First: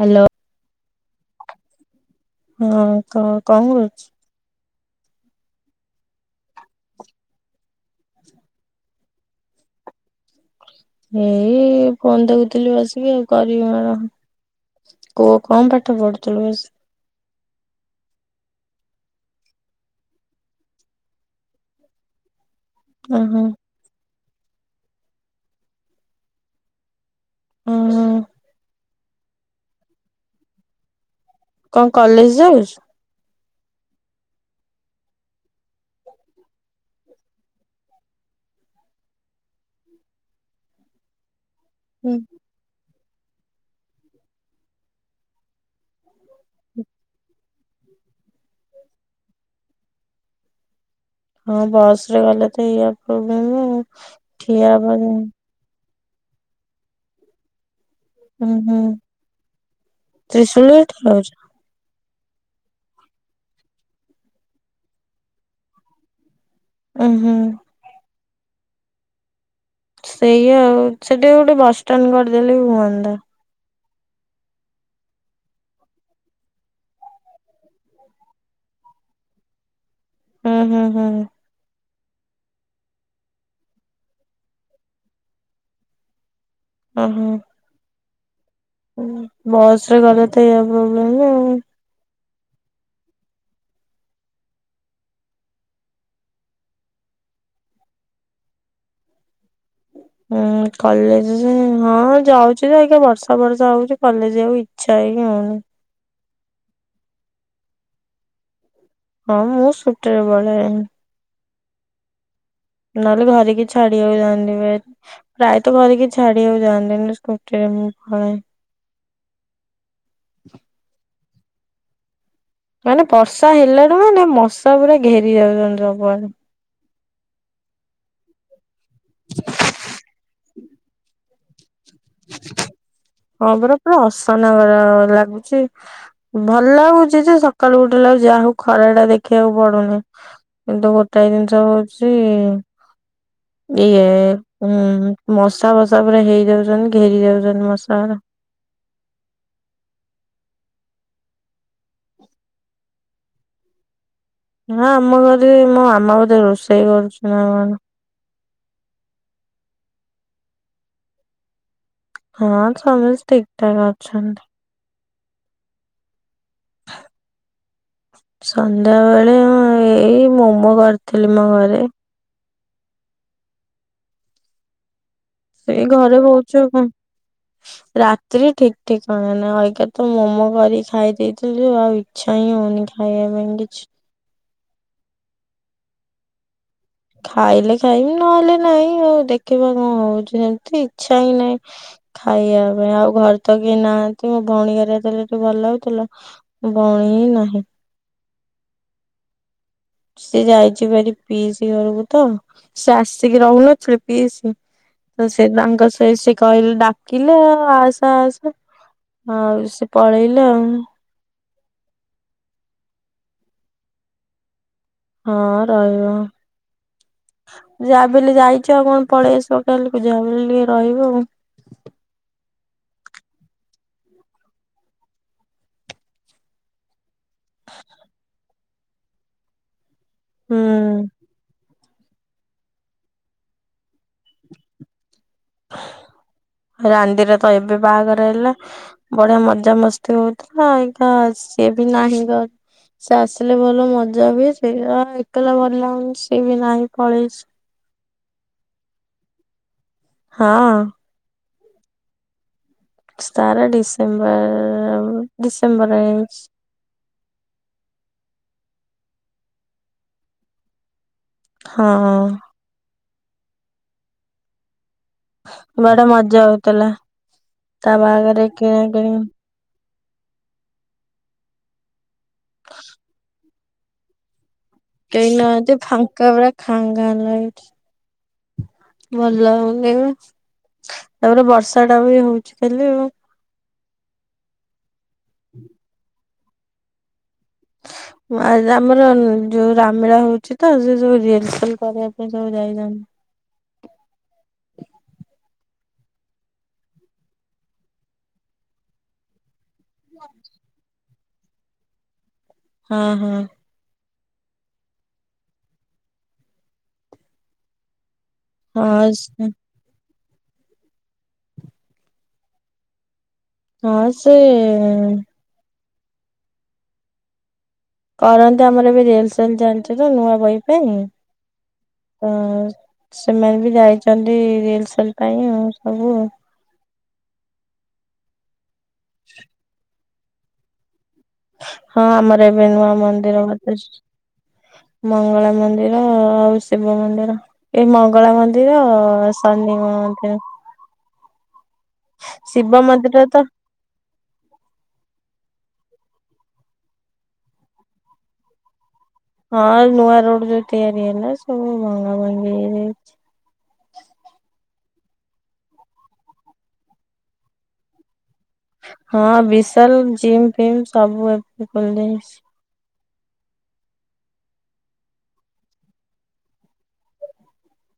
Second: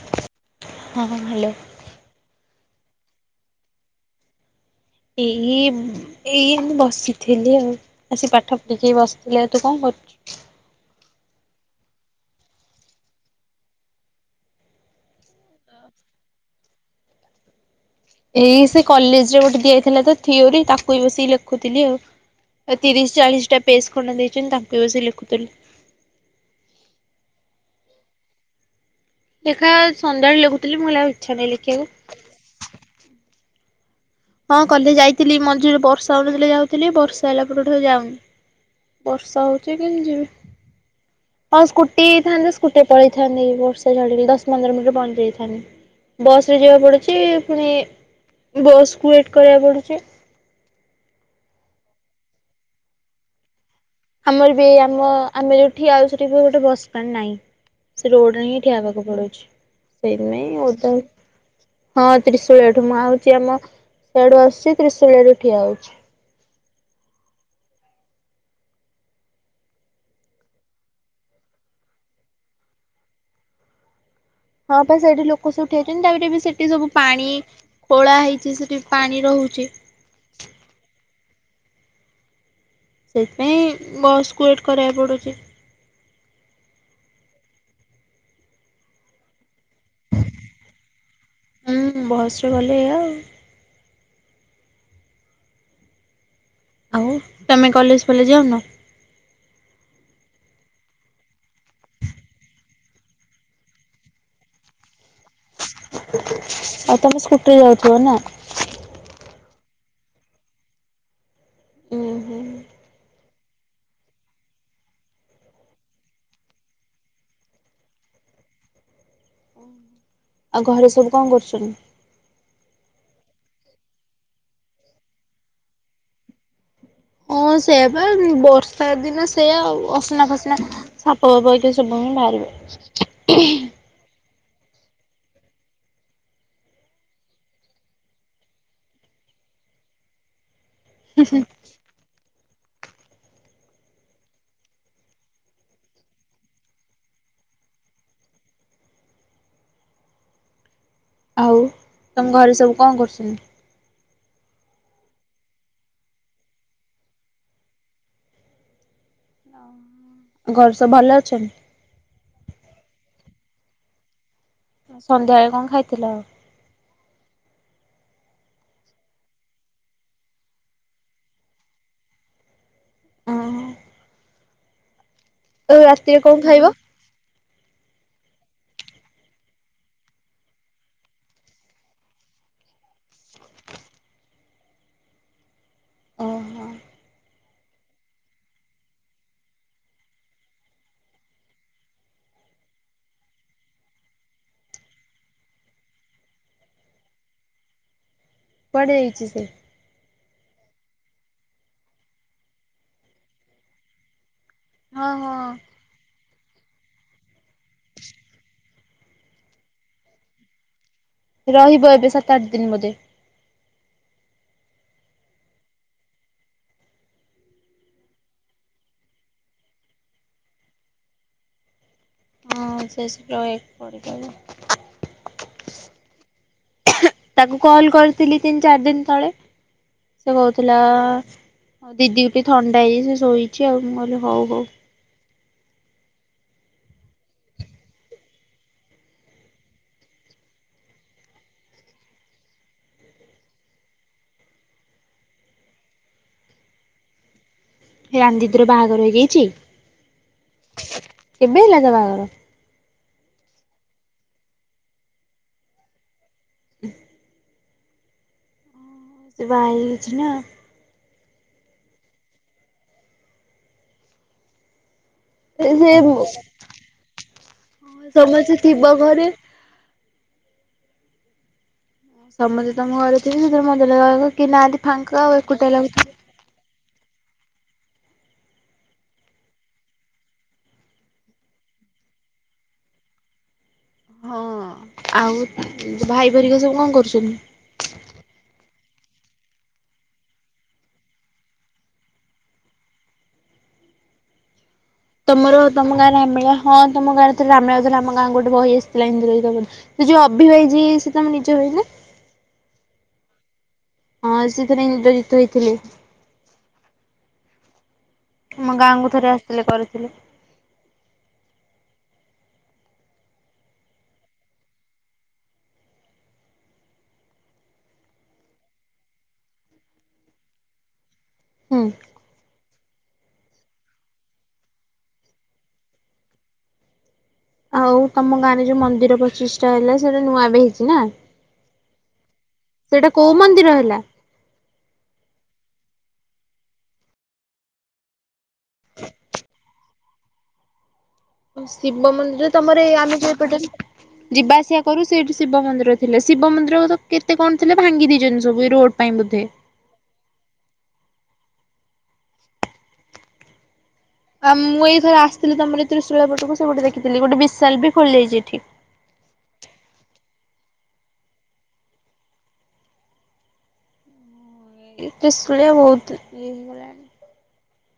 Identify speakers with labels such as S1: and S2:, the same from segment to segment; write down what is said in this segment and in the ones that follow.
S1: Hello.
S2: ହଁ ହଁ hello.
S1: ହଁ କ କଣ କରୁଚୁ।
S2: ଏଇ ଏଇ ଆମେ ବସିଥିଲି ଆଉ ଆସିିକ ପାଠ ପଢିକି ବସିଥିଲି ଆଉ ତୁ କଣ କରୁଛୁ?
S1: ଏଇ ଫୋନ ଦେଖୁଥିଲି ବସିବି ଆଉ କରିବି କଣ। କୁ କଣ ପାଠ ପଢୁଥିଲୁ ବ
S2: ଏଇ ସେ କଲେଜ ରେ ଗୋଟେ ଦିଆଯାଇଥିଲା ତ ଥିଓରି ତାକୁଇ ବସିକ ଲେଖୁଥିଲି ଆଉ। ଏ ତିରିଶ
S1: ଓହୋ
S2: ଚାଳିଶ ଟା ପେଜ ଖଣ୍ଡେ ଦେଇଛନ୍ତି ତାକୁଇ ବସିକି ଲେଖୁଥିଲି।
S1: ହୁଁ ହୁଁ।
S2: ଦେଖାଯାଉ ସନ୍ଧ୍ୟାାଏଳେ ଲେଖୁଥିଲି ମୁଁ କହିଲି ଆଉ ଇଚ୍ଛା ନାହିଁ ଲେ
S1: କଣ କଲେଜ ଯାଉଚୁ।
S2: ହଁ କଲେଜ ଯାଇଥିଲି ମଝିରେ ବର୍ଷା ହଉନଥିଲା ଯାଉଥିଲି ବର୍ଷା ହେଲା ପଟଠୁ ଆଉ ଯାଉନି। ବର୍ଷା ହଉଚି କେମିତି ଯିବି ହଁ ସ୍କୁଟ
S1: ହୁଁ
S2: ଫ୍ରି ଥାନ୍ତି ସ୍କୁଟିରେ ପଳେଇଥାନ୍ତି ବର୍ଷା ଛାଡିଲେ ଦଶ ପନ୍ଦର ମିନିଟରେ ପହଁଚି ଯାଇଥାନ୍ତି। ବସ ରେ ଯିବାକୁ ପଡୁଛି ପୁଣି ବସ୍କୁୁ ୱେଟ୍ କରିବାକୁ ପଡୁଛି।
S1: ହଁ ବସ ରେ ଗଲେ ତ ଏଇଆ ପ୍ରୋବ୍ଲେମ ଆଉ।
S2: ଆମର ବି
S1: ଠିଆ ହବା
S2: ଆମ ଆମେ ଯଉଠି ଠିଆ ହଉଚୁ ସେଠି ବି ଗୋଟେ ବସଷ୍ଟାଣ୍ଡ ନାଇଁ। ସେ ରୋଡ
S1: ଉଁ
S2: ହିଁ
S1: ହୁଁ
S2: ଠିଆହବାକୁ ପଡୁଚି ସେଇଥି ପାଇଁ
S1: ତ୍ରିଶୁଳିରେ
S2: ଓଦା
S1: ଠିଆ ହଉଛ
S2: ହଁ ତ୍ରିଶୁଳିଆଠୁ ମୁଁ ଆଉଛି ଆମ ସେଆଡୁ ଆସୁଛି ତ୍ରିଶୁଳିଆରେ ଠିଆ ହଉଛି।
S1: ଉୁଁ ହୁଁ। ସେଇଆ ଆଉ ସେଠି ଗୋଟେ ବସଷ୍ଟାଣ୍ଡ କରିଦେଲେ ବି ହୁଅନ୍ତା।
S2: ହଁ ପା ସେଇଠି ଲୋକ ସବୁ ଠିଆ ହେଇଛନ୍ତି ତାପରେ ବି ସେଠି ସବୁ ପାଣି ଖୋଳା ହେଇଚି ସେଠି ପାଣି ରହୁଚି।
S1: ହୁଁ ହୁଁ ହୁଁ।
S2: ସେଇଥିପାଇଁ ବସ୍କୁ ୱେଟ୍ କରିବାକୁ ପଡ଼ୁଛି।
S1: ଓ ହୋ। ବସ ରେ ଗଲେ ତ ଏଇଆ ପ୍ରୋବ୍ଲେମ ଆଉ।
S2: ହୁଁ ବହସ୍ର ଗଲେ ଏଇଆ ଆଉ। ଆଉ ତମେ କଲେଜ ପଲେଜ ଯାଉନ?
S1: ହୁଁ କଲେଜ ହଁ ଯାଉଚି ଜେ ଅଇକା ବର୍ଷା ଫର୍ଷା ହଉଚି କଲେଜ ଯିବାକୁ ଇଚ୍ଛା ହିଁ ହଉନି।
S2: ଆଉ ତମେ ସ୍କୁଟି ରେ ଯାଉଥିବ ନା?
S1: ହଁ ମୁଁ ସ୍କୁଟିରେ ପଳାଏ।
S2: ଉ ହୁଁ।
S1: ନହେଲେ ଘରେ କିଏ ଛାଡିିବାକୁ ଯାଆନ୍ତି [inaudible] ପ୍ରାୟତ ଘରେ କିଏ ଛାଡିବାକୁ ଯାଆନ୍ତି ନହେଲେ ସ୍କୁଟିରେ ମୁଁ ପଳାଏ।
S2: ଆଉ ଘରେ ସବୁ କଣ କରୁଛନ୍ତି?
S1: ମାନେ ବର୍ଷା ହେଲାଠୁ ମାନେ ମଶା ପୁରା ଘେରି ଯାଉଛନ୍ତି ସବୁଆଡେ।
S2: ହଁ ସେଇଆ ପା ବର୍ଷା ଦିନ ସେଇଆ ଆଉ ଅସନା ଫସନା ସାପ ଫାପ ହେଇ ସେ ସବୁ ହିଁ ବାହାରିବ।
S1: ହଁ ପରା ପୁରା ଅସନା ଭାରି ଲାଗୁଛି। ଭଲ ଲାଗୁଚି ଯେ ସକାଳୁ ଉଠିଲା ଏଳକୁ ଯାହା ହଉ ଖରା ଟା ଦେଖିବାକୁ ପଡୁନି। କିନ୍ତୁ ଗୋଟାଏ ଜିନିଷ ହଉଚି ଇଏ ଉଁ ମଶା ଫସା ପୁରା ହେଇ ଯାଉଛନ୍ତି ଘେରି ଯାଉଛନ୍ତି ମଶାଗୁରା।
S2: ଆଉ ତମ ଘରେ ସବୁ କଣ କରୁସନ୍ତି?
S1: ନା ଆମ ଘରେ ମୋ ମାମା ବୋଧେ ରୋଷେଇ କରୁଚି ନାକଣ।
S2: ଓ ଘରେ ସବୁ ଭଲ ଅଛନ୍ତି।
S1: ହଁ ସମସ୍ତ ଠିକଠାକ୍ ଅଛନ୍ତି।
S2: ସନ୍ଧ୍ୟାବେଳେ କଣ ଖାଇଥିଲ?
S1: ସନ୍ଧ୍ୟାବେଳେ [unintelligible] ଏଇ ମୋମୋ କରିଥିଲି ମ ଘରେ।
S2: ଓଁ।
S1: ସେ ଘରେ
S2: ରାତିରେ କଣ
S1: ବୋହୁଚୁ
S2: ଖାଇବ?
S1: କଁ। ରାତିିରେ ଠିକ୍ ଠିକ୍ କଣ ନା [unintelligible] ତ ମୋମୋ କରିକି ଖାଇ ଦେଇଥିଲୁ ଆଉ ଇଚ୍ଛା ହିଁ ହୋଉନି ଖା ଇବା ପାଇଁ କିଛି।
S2: ଓହୋ।
S1: ଖାଇଲେ ଖାଇବି ନହେଲେ ନାଇଁ ଆଉ ଦେଖିବା କଣ ହଉଛି ସେମିତି ଇଚ୍ଛା ହିଁ ନାହିଁ। ଖାଇବା ପାଇଁ ଆଉ ଘରେ ତ କେହି ନାହାନ୍ତି ମୋ ଭୋଉଣୀ ଘରେ ଯେତେବେଳେ [unintelligible] ଭଲ ହୋଉଥିଲା। ବୋଉଣି ନାହିଁ।
S2: କୁଆଡେ଼ ଯାଇଛି ସେ?
S1: ସି ଯାଇଛି ବାରି ପିଇସି ଘରକୁ ତ ସେ ଆସିକି ରହୁନଥିଲେ ପିଇସି।
S2: ହଁ
S1: ତ ସେ
S2: ହଁ
S1: ତାଙ୍କ ସହି ସେ କହିଲେ ଡା କିଲେ ଆସେ ଆସେ ଆଉ ସେ ପଳେଇଲା ଆଉ।
S2: ରହିବ ଏବେ ସାତ ଆଠ ଦିନ ବୋଧେ?
S1: ହଁ ରହିବ। ଯାହା ବି ହେଲେ ଯାଇଚି ଆଉ କଣ ପଳେଇ ଆସିବ ଯା ହେଲେ ବି ଯାହା ବି ହେଲେ ଟିକେ ରହିବ ଆଉ।
S2: ହଁ ସେ ଆସିକି ରହି ପଳେଇଲାଣି। ତାକୁ କଲ୍ କରିଥିଲି ତିନି ଚାରି ଦିନ ତଳେ ସେ କହୁଥିଲା
S1: ହୁଁ।
S2: ମୋ ଦିଦିକୁ ଟିକେ ଥଣ୍ଡା ହେଇ ଯାଇଛି ସେ ଶୋଇଛି ଆଉ ମୁଁ କହିଲି ହଉ ହଉ।
S1: ରାନି ଦେଇର ତ ଏବେ ବାହାଘର ହେଲା। ବଢ଼ିଆ ମଜାମସ୍ତି ହଉଥିବ ଏଇକା ସିଏ ବି ନାହିଁ ଘ ସେ ଆସିଲେ ଭଲ ମଜା ହୁଏ ସେ ବି ନାହିଁ ଏକେଲା ଭଲ ଲାଗୁନି ସେ ବି ନାହିଁ ପଳେଇଚି।
S2: ରାନ୍ ଦିଦି ର ବାହାଘର ହେଇଯାଇଛି?
S1: ହଁ।
S2: କେବେ ହେଲା ତା ବାହାଘର?
S1: ତାର ଡିସେମ୍ବର୍ ରେ ହବ ଡିସେମ୍ବର୍ ରେ ହେଇଛି।
S2: ହ ସେ ବାହା ହେଇ ଯାଇଚି ନା?
S1: ହଁ।
S2: ସେ
S1: ବଡ଼ ମଜା ହଉଥିଲା ତା ବାହାଘରେ
S2: ସମସ୍ତେ ଥିବ
S1: କିଣା କିିଣି।
S2: ଘରେ। ସମତେ ତମ ଘରେ ଥିଲେ ମନ୍ଦିର ଯାଆନ୍ତି କେହି ନାହାନ୍ତି ଫାଙ୍କ ଆଉ ଏକୁଟିଆ ଲାଗୁଥିବ।
S1: କା ବରା ଖା ଙ୍ଗା ଲାଗୁଛି। ଭଲ ଲାଗୁନି ଦେ [unintelligible] ତାପରେ ବର୍ଷା ଟା ବି ହୋଉଛି ଖାଲି ଆଉ।
S2: ହଁ ଆଉ ଭାଇ ଭେରିକା ସବୁ କଣ କରୁଛନ୍ତି?
S1: ହ ଓ ଆଜ୍ ଆମର ଯୋଉ ରାମ୍ ମେଳା ହୋଉଛି ତ ସେ ସବୁ ରିଅଲ୍ ସେଲ୍ କ କ [unintelligible] କ ସବୁ ଯାଇଛନ୍ତି।
S2: ତମର ତମ ଗାଁରେ ରାମ୍ ମେଳା ହଁ ତମ ଗାଁରେ ଯେତେବେଳ ରାମ୍ ମେଳା ହୋଉଥିଲା ଆମ ଗାଁକୁ ଗୋଟେ ବହି ଆସିଥିଲା ଇନ୍ଦ୍ରଜିତବଧ। ସେ ଯୋଉ ଅଭି ଭାଇ ଯିଏ ସେ ତମ ନିଜ ଭାଇ ନା।
S1: ହଁ ହଁ।
S2: ହଁ ସେଥିରେ ଇନ୍ଦ୍ରଜିତ ହେଇଥିଲେ। ଆମ
S1: ହଁ
S2: ଗାଁକୁ ଥରେ
S1: ସେ
S2: ଆସିଥିଲେ କରିଥିଲେ।
S1: ହଁ ସେ କରନ୍ତି ଆମର ଏବେ ରିଆଲ୍ ସେଲ୍ ଚାଲିଚି ତ ନୂଆ ବହି ପାଇଁ।
S2: ହୁଁ।
S1: ତ ସେମାନେ ବି ଯାଇଛନ୍ତି ରିଅଲ୍ ସେଲ୍ ପାଇଁ ଆଉ ସବୁ ଆଉ।
S2: ଆଉ ତମ ଗାଁ ରେ ଯୋଉ ମନ୍ଦିର ପଚିଶ୍ ଟା ହେଲା ସେଇଟା ନୂଆ ବି ହେଇଛି ନା?
S1: ହଁ ଆମର ଏବେ ନୂଆ
S2: ସେଇଟା କୋଉ
S1: ମନ୍ଦିର
S2: ହେଲା?
S1: [unintelligible] ମଙ୍ଗଳା ମନ୍ଦିର ଆଉ ଶିବ ମନ୍ଦିର ଏଇ ମଙ୍ଗଳା ମନ୍ଦ୍ ଦିର ସନି ମନ୍ଦିର।
S2: ଶିବ ମନ୍ଦିର
S1: ଶିବ
S2: ତମର ଏ ଆମେ
S1: ମନ୍ଦିର
S2: ଯୋଉ
S1: ତ
S2: ପଟେ ଯିବା ଆସିବା କରୁ ସେଠି ଶିବ ମନ୍ଦିର ଥିଲେ ଶିବ ମନ୍ଦିର ତ କେତେ କଣ ଥିଲା ଭାଙ୍ଗି ଦେଇଛନ୍ତି ସବୁ ରୋଡ। ପାଇଁ ବୋଧେ।
S1: ହଁ ନୂଆ ରୋଡ ଯୋଉ ତିଆରି ହେଲା ସବୁ ଭଙ୍ଗା ଭାଙ୍ଗି
S2: ଆଉ ମୁଁ ଏଇଥର ଆଥିଲି ତମର ତ୍ରିଶୂଳାପଟକୁ ସେ ପଟେ ଦେଖିଥିଲି ଗୋଟେ ବିଶାଲ ବି ଖୋଲି ଯାଇଛି ଏଠି।
S1: ହଁ ବିଶାଲ ଜିମ୍ ଫିମ୍ ସବୁ ଏବେ ଖୋଲିଯାଇଛି।
S2: ଏ ତୀସୁଳିଆ ବହୁତ ଇଏ ହେଇଗଲାଣି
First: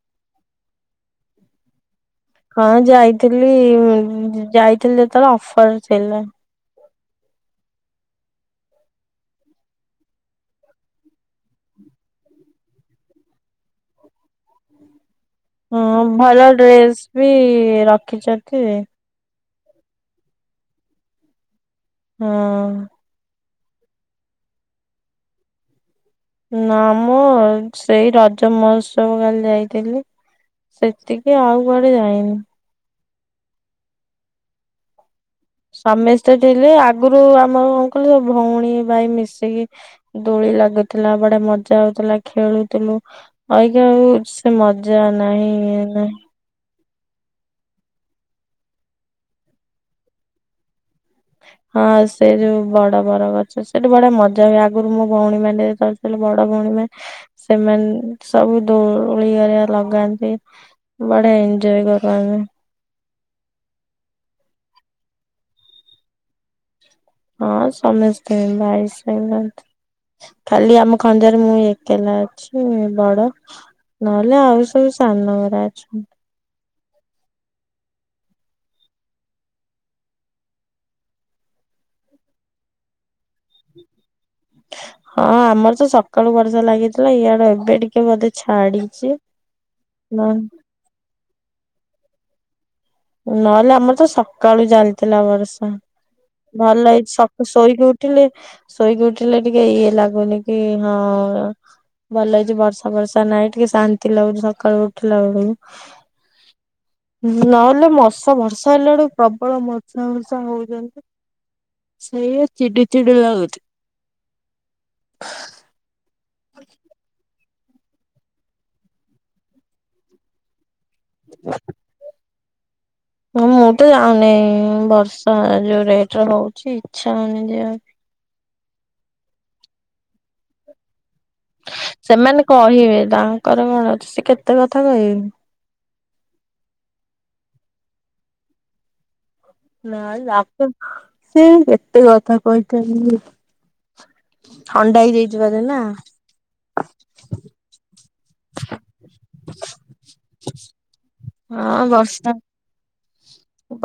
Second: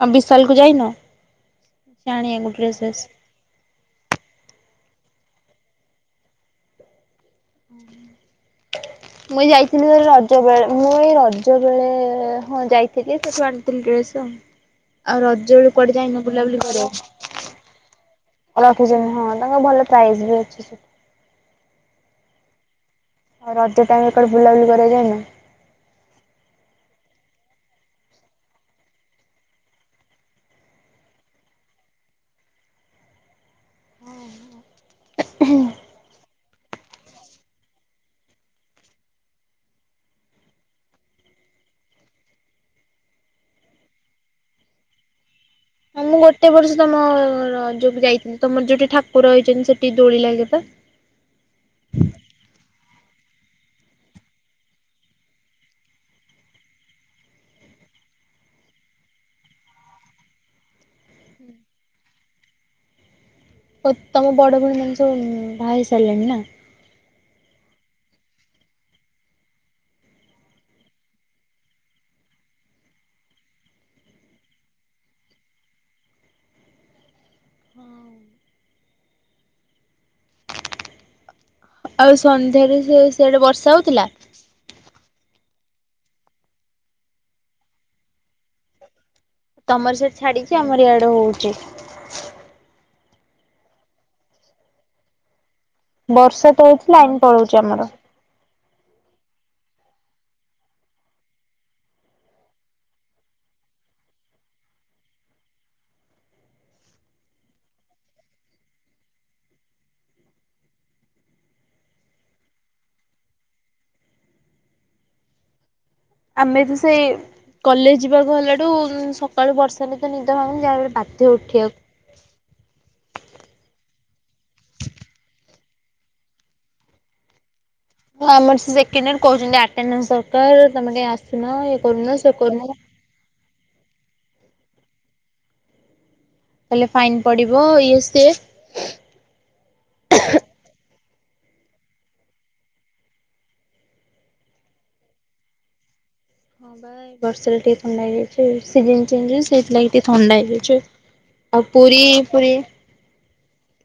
S2: ଆଉ ବିଶାଲ କୁ ଯାଇନ? ଶାଣିଆ
S1: ହଁ ଯାଇଥିଲି ଯାଇଥିଲି ଯେତେବଳେ ଅଫର ଥିଲା। [inaudible]
S2: ମୁଇଁ ଯାଇଥିଲି ରଜ ବଳେ ମୁଁ ଏଇ ରଜ ବଳେ ହଁ ଯାଇଥିଲି ସେଠ ଆଣିଥିଲି ଡ୍ରେସ ଆଉ। ଆଉ ରଜ ବେଳେ
S1: ହଁ
S2: କୁଆଡେଯାଇନ
S1: ଭଲ
S2: ବୁଲାବୁଲି କରିବା
S1: ଡ୍ରେସ୍ ବି ରଖିଛନ୍ତି
S2: [unintelligible] ହଁ। ତାଙ୍କ ଭଲ ପ୍ରାଇସ୍ ବି ଅଛି ସେଠି।
S1: ହଁ।
S2: ରଜ ଟାଇମ ରେ କୁଆଡେ ବୁଲାବୁଲି କରିବାକୁ ଜାଇନ?
S1: ନା ମୁଁ ସେଇ ରଜ ମହୋତ୍ସବ କାଲି ଯାଇଥିଲି। ସେତିକି ଆଉ କୁଆଡେ ଯାଇନି।
S2: ହୁଁ।
S1: ସମେସ୍ତେ ଥିଲେ ଆଗରୁ ଆମ କଣ କହିଲ ଭଉଣୀ ଭାଇ ମିଶିକି ଦୋଳି ଲାଗୁଥିଲା ବଢିଆ ମଜା ହଉଥିଲା ଖେଳୁଥିଲୁ। [unintelligible] ଆଉ ସେ ମଜା ନାହିଁ।
S2: ହଁ
S1: ନାହିଁ।
S2: ମୁଁ ଗୋଟେ ବର୍ଷ ତମ ଯୋଉ ବି ଯାଇଥିଲ ତମର ଯୋଉଠି ଠାକୁର ହେଇଛନ୍ତି ସେଠି ଦୋଳି ଲାଗେପା।
S1: ହଁ ସେ ଯୋଉ ବଡ ବର ଗଛ ସେଠି ବଢିଆ ମଜା ହୁଏ ଆଗରୁ ମୋ ଭଉଣୀ ମାନେ ବଡ ଭଉଣୀ ମ ସେମାନେ ସବୁ ଦୋଳି ହେରିକା ଲଗାନ୍ତି। ବଢିଆ ଏଞ୍ଜୟ୍ କରମ।
S2: ମ ତମ ବଡ ଭଉଣୀ ମାନେ ସବୁ ବାହା ହେଇସାରିଲାଣି ନା।
S1: ହଁ ସମସ୍ତେ ବାହା ହେଇ ସାରିଲେଣି। ଖାଲି ଆମ ଖଞ୍ଜାରେ ମୁଁ ଏକଲା ଅଛି ବଡ। ନହେଲେ ଆଉ ସବୁ ସାନ ଗୁରା ଅଛନ୍ତି।
S2: ହଁ। ଆଉ ସନ୍ଧ୍ୟାରେ ସେ ସିଆଡେ ବର୍ଷା ହଉଥିଲା?
S1: ହଁ ଆମର ତ ସକାଳୁ ବର୍ଷା ଲାଗିଥିଲା ଇଆଡେ ଏବେ ଟିକେ ବୋଧେ ଛାଡିଛି।
S2: ତମର ସେଠି
S1: ନ
S2: ଛାଡିକି ଆମର ଇଆଡେ ହଉଛି।
S1: ନହେଲେ ଆମର ତ ସକାଳୁ ଚାଲିଥିଲା ବର୍ଷା
S2: ବର୍ଷା ତ ହଉଛି
S1: ଭଲ
S2: ଲାଇନ
S1: ହେଇଛି
S2: ପଳଉଛି ଆମର।
S1: ଶୋଇକି ଉ ଉଠିଲେ ଶୋଇକି ଉଠିଲେ ଟିକେ ଇଏ ଲାଗୁନି କି ହଁ। ଭଲ ହେଇଛି ବର୍ଷା ବର୍ଷା ନାହିଁ ଟିକେ ଶାନ୍ତି ଲାଗୁଛି ସକାଳୁ ଉଠିଲ ବେଳକୁ ନଅ ହେଲେ ମଷା ବର୍ଷା ହେଲା ବେଳକୁ ପ୍ରବଳ ମର୍ଷା ବର୍ଷା ହଉଛନ୍ତି। ସେୟା ଚିଡି ଚିଡି ଲାଗୁଛି।
S2: ଆମେ ତ ସେଇ କଲେଜ ଯିବାକୁ ହେଲାଠୁ ସକାଳୁ ବର୍ଷା ନେଇ ତ ନିଦ ଭାଙ୍ଗୁନି ଯାହା ବି ବାଧ୍ୟ ଉଠିଆକୁ।
S1: ହଁ ମୁଁ ତ ଯାଉନି ବର୍ଷା ଯୋଉ ରେଟରେ ହଉଛି ଇଚ୍ଛା ହଉନି ଯିବାକୁ।
S2: ହଁ ଆମର ସେକେଣ୍ଡ ୟର କହୁଛନ୍ତି ଆଟେଣ୍ଡନସ ଦରକାର ତମେ କାଇଁ ଆସୁନ ଇଏ କରୁନ ସେ କରୁନ।
S1: ହେ ତା କର କଣ ଅଛି ସେ କେତେ କଥା କହିବେ।
S2: ତାହଲେ ଫାଇନ୍ ପଡ଼ିବ ଇଏ ସେ
S1: ନାଇଁ ଲାପଟପ୍ ସେ କେତେ କଥା କହିଛନ୍ତି। ଥଣ୍ଡା ହେଇଯାଇଛିି ବୋଧେ ନାଁ?
S2: ହଁ ବା ଏଇ ବର୍ଷା ଟିକେ ଥଣ୍ଡା ହେଇଯାଉଛି ସିଜନ ଚେଞ୍ଜ ସେଇଥିଲାଗି ଟିକେ ଥଣ୍ଡା ହେଇଯାଉଛି। ଆଉ
S1: ହଁ
S2: ପୁରୀ
S1: ବର୍ଷା
S2: ପୁରୀ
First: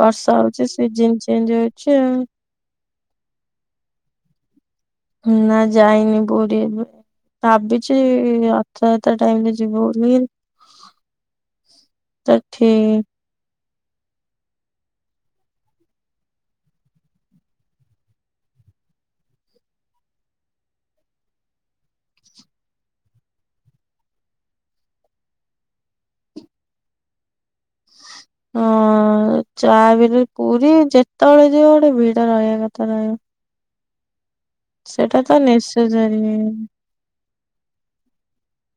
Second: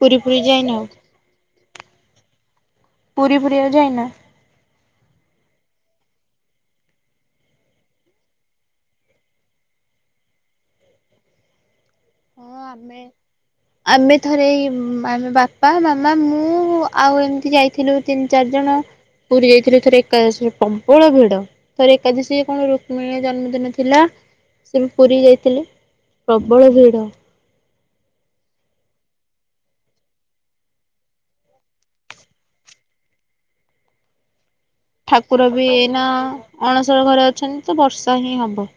S2: ପୁରୀ ପୁରୀ
S1: ହଉଛି
S2: ଯାଇନ
S1: ସିଜନ ଚେଞ୍ଜ ହଇଛି ଆଉ।
S2: ପୁରୀ ପୁରୀିବାକୁ ଯାଇନା?
S1: ନା ଯାଇନି ପୁରୀ। ଭାବିଛି ରଥଯାତ୍ରା ଟାଇମ ରେ ଯିବୁ ବୋଲି। ତ
S2: ହଁ
S1: ଠି
S2: ଆମେ ଆମେ ଥରେ ଏଇ ଆମେ ବାପା ମାମା ମୁଁ ଆଉ ଏମିତି ଯାଇଥିଲୁ। ତିନି ଚାରି ଜଣ ପୁରୀ ଯାଇଥିଲୁ ଥରେ ଏକାଦଶରେ ପ୍ରବଳ ଭିଡ। ଥର ଏକାଦଶୀ କଣ ରୁକ୍ମିଣୀ ଜନ୍ମଦିନ ଥିଲା ସେ ପୁରୀ ଯାଇଥିଲି। ପ୍ରବଳ ଭିଡ଼?
S1: ହଁ। ଆଉ ଚା ବିରେ ପୁରୀ ଯେତେବେଳେ ଯିବ ଗୋଟେ ଭିଡ଼ ରହିବା କଥା ରହିବ। ସେଇଟା ତ
S2: ଠାକୁର ବି ଏନା
S1: ନେସେସରି।
S2: ଅଣସର ଘରେ ଅଛନ୍ତି ତ ବର୍ଷା ହିଁ ହବ।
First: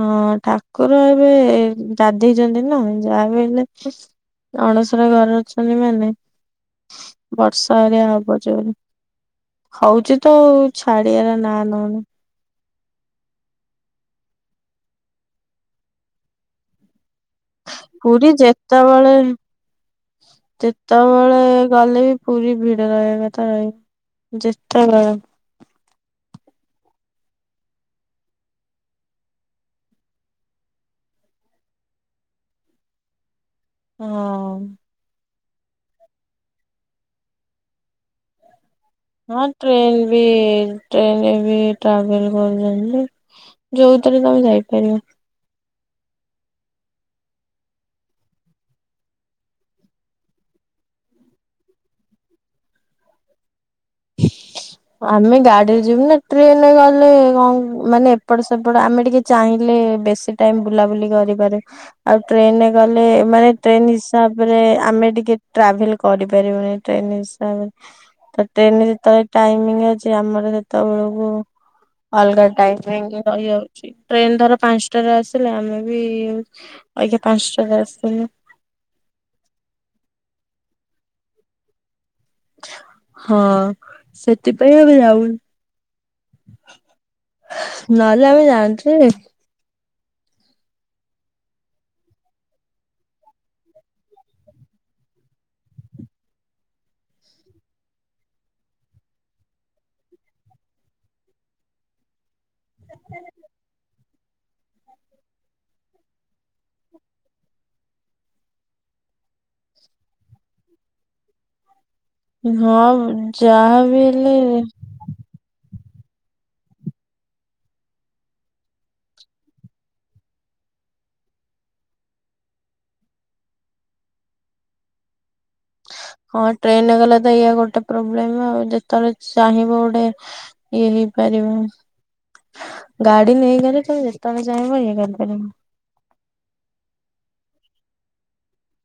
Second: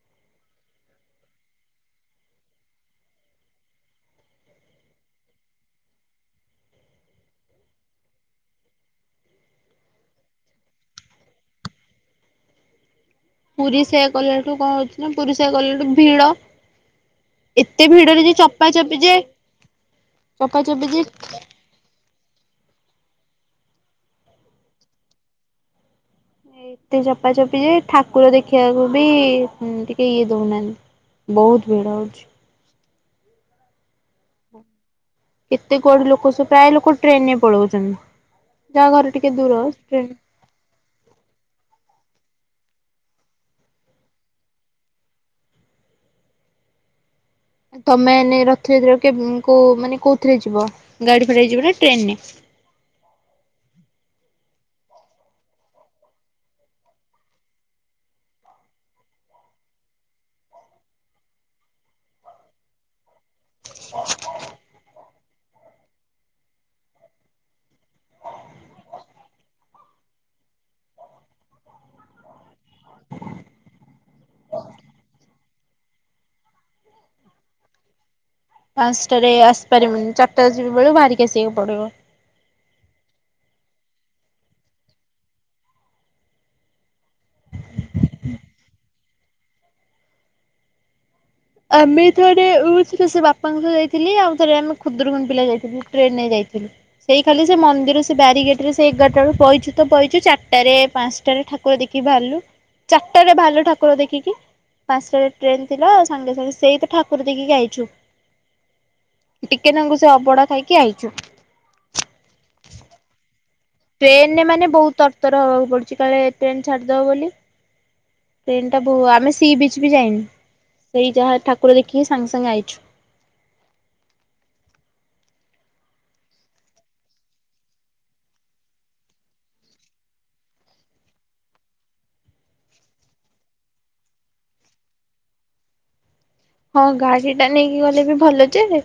S1: ହଁ ଠାକୁର ଏବେ ଯାଧେଇଛନ୍ତି ନା ଯାହାବି ହେଲେ ଅଣସର ଘରେ ଅଛନ୍ତି ମାନେ ବର୍ଷା ରେ ହବ ଜୋରେ। ହଉଛି ତ ଛାଡିବାର ନା ନଉନି।
S2: ପୁରୀ ସେଆ କଲାଠୁ କଣ ଅଉଛି ନା ପୁରୀ ସେଆ କଲାଠୁ ଭିଡ। ଏତେ ଭିଡରେ
S1: ପୁରୀ
S2: ଯେ ଚପା ଚପି
S1: ଯେତେବେଳେ
S2: ଯେ ଚପା ଚପି ଯେ
S1: ଯେତେବେଳେ ଗଲେ ବି ପୁରୀ ଭିଡ଼ ଲାଗେଗ ତାର ଯେଶଟ
S2: ଏତେ ଚପା ଚପି ଯେ ଠାକୁର ଦେଖିବାକୁ ବି ଟିକେ ଇଏ ଦଉନାହାନ୍ତି। ବହୁତ ଭିଡ଼ ହେଉଛି।
S1: ହଁ।
S2: କେତେ ଗଡି ଲୋକ ସବୁ ପ୍ରାୟ ଲୋକ ଟ୍ରେନ ରେ ପଳଉଛନ୍ତି ଯାହା ଘରେ
S1: ହଁ ଟ୍ରେଲୱ ଟ୍ରେନରେ ବି ଟ୍ରାଭେଲ କରୁଛନ୍ତି ଯୋଉଥିରେ ତମେ ଯାଇପାରିବ
S2: ତମେ ଏ ରଥଯାତ୍ରୀା କେ କ ମାନେ କୋଉଥିରେ ଯିବ ଗାଡି ଫଡା ଯିବ ନା ଟ୍ରେନରେ
S1: [inaudible] ଆମେ ଗାଡିରେ ଯିବୁ ନା ଟ୍ରେନରେ ଗଲେ କଣ ମାନେ ଏପଟ ସେପଟ ଆମେ ଟିକେ ଚାହିଁଲେ ବେଶୀ ଟାଇମ ବୁଲାବୁଲି କରିପାରେ ଆଉ ଟ୍ରେନରେ ଗଲେ ମାନେ ଟ୍ରେନ ହିସାବରେ ଆମେ ଟିକେ ଟ୍ରାଭେଲ କରିପାରିବୁନ ଟ୍ରେନ ହିସାବରେ ଟ୍ରେନ ରେ ଯେତେବେଳେ ଟାଇମିଙ୍ଗ ଅଛି ଆମର ସେତେବେଳକୁ ଅଲଗା ଟାଇମ ରହିଯାଉଛି ଟ୍ରେନ ଧର ପାଞ୍ଚଟାରେ ଆସିଲେ ଆମେ ବି ଆଜ୍ଞା ପାଞ୍ଚଟାରେ ଆସିଥିଲି।
S2: ପାଞ୍ଚଟାରେ ଆସିପାରିବନି ଚାରିଟା ଆସିବ ବେଳକୁ ବାହାରିକି ଆସିବାକୁ ପଡିବ।
S1: ହଁ ସେଥିପାଇଁ ଆବେ ଯାଉନୁ। ନହେଲେ ଆମେ ଯାଆନ୍ତୁ।
S2: ଆମେ ଥରେ ସେ ବାପାଙ୍କ ସହ ଯାଇଥିଲି ଆଉ ଥରେ ଆମେ ଖୁଦୁରୁକୁଣୀ ପିଲା ଯାଇଥିଲୁ ଟ୍ରେନ ରେ ଯାଇଥିଲୁ। ସେଇ ଖାଲି ସେ ମନ୍ଦିର ସେ ବାରିଗେଟ ରେ ସେ ଏଗାରଟା ବଳୁ ପଇଛୁ ତ ପଇଚୁ ଚାରିଟାରେ ପାଞ୍ଚଟାରେ ଠାକୁର ଦେଖିକି ବାହାରିଲୁ ଚାରିଟାରେ ବାହାରିଲୁ ଠାକୁର ଦେଖିକି ପାଞ୍ଚଟାରେ ଟ୍ରେନ ଥିଲା ସାଙ୍ଗେ ସାଙ୍ଗେ ସେଇ ତ ଠାକୁର ଦେଇକି ଆଇଛୁ। ଟିକେ ନାଗୁ ସେ ଅବଡ଼ା ଖାଇକି ଆଇଛୁ।
S1: ହଁ ଯାହା
S2: ଟ୍ରେନରେ ମାନେ ବହୁତ ତରତର ହବାକୁ ପଡୁଛି କାଳେ ଟ୍ରେନ ଛାଡ଼ିଦେବ ବୋଲି। ଟ୍ରେନ ଟା ବହୁ ଆମେ ସି ବିଚ ବି ଯାଇନି ସେଇ ଯାହା ଠାକୁର ଦେଖିକି ସାଙ୍ଗେ ସାଙ୍ଗେ ଆଇଛୁ।
S1: ହଁ ଟ୍ରେନ ଗଲେ ତ ଏଇଆ ଗୋଟେ ପ୍ରୋବ୍ଲେମ ଆଉ ଯେତେବେଳେ ଚାହିଁବ ଗୋଟେ ଇଏ ହେଇପାରିବ। ଗାଡି ନେଇକଲେ ତମ ଯେତେବେଳେ ଚାହିଁବ ଇଏ କରିପାରିବ।
S2: ହଁ ଗାଡି ଟା ନେଇକି ଗଲେ ବି ଭଲ ଯେ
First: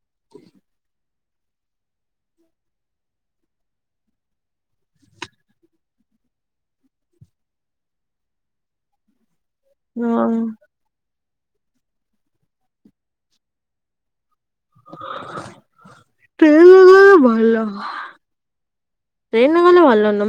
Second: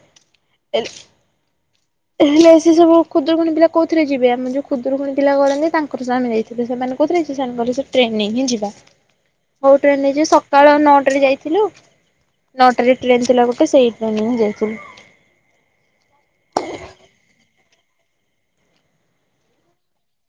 S2: ହେଲେ ସେ ସବୁ ଖୁଦୁକୁଣୀ ପିଲ କୋଉଥିରେ ଯିବେ ଆମ ଯୋଉୁଦରକୁଣୀ ପିଲା ଗ ନାନ୍ତି ତାଙ୍କର ସା ଆେ ଯାଇେ ତେବେ ସେମାନେ କହୁଥିଲେ ସେମାନେ କହଲେ ସେ ଟ୍ରେନ ନେଇ ହିଁ ଯିବା। କୋଉ ଟ୍ରେନ୍ ଯେ
S1: ହଁ
S2: ସକାଳ ନଅଟାରେ ଯାଇଥିଲୁ? ନଅଟାରେ ଟ୍ରେନ୍ ଥିଲା ଗୋଟେ ସେଇ ଟ୍ରେନ୍ ରେ ହିଁ ଯାଇଥିଲି।
S1: ଟ୍ରେନ୍ ରେ ଗଲେ ଭଲ। ଟ୍ରେନ୍ ର ଗଲେ ଭଲ ଲ ମା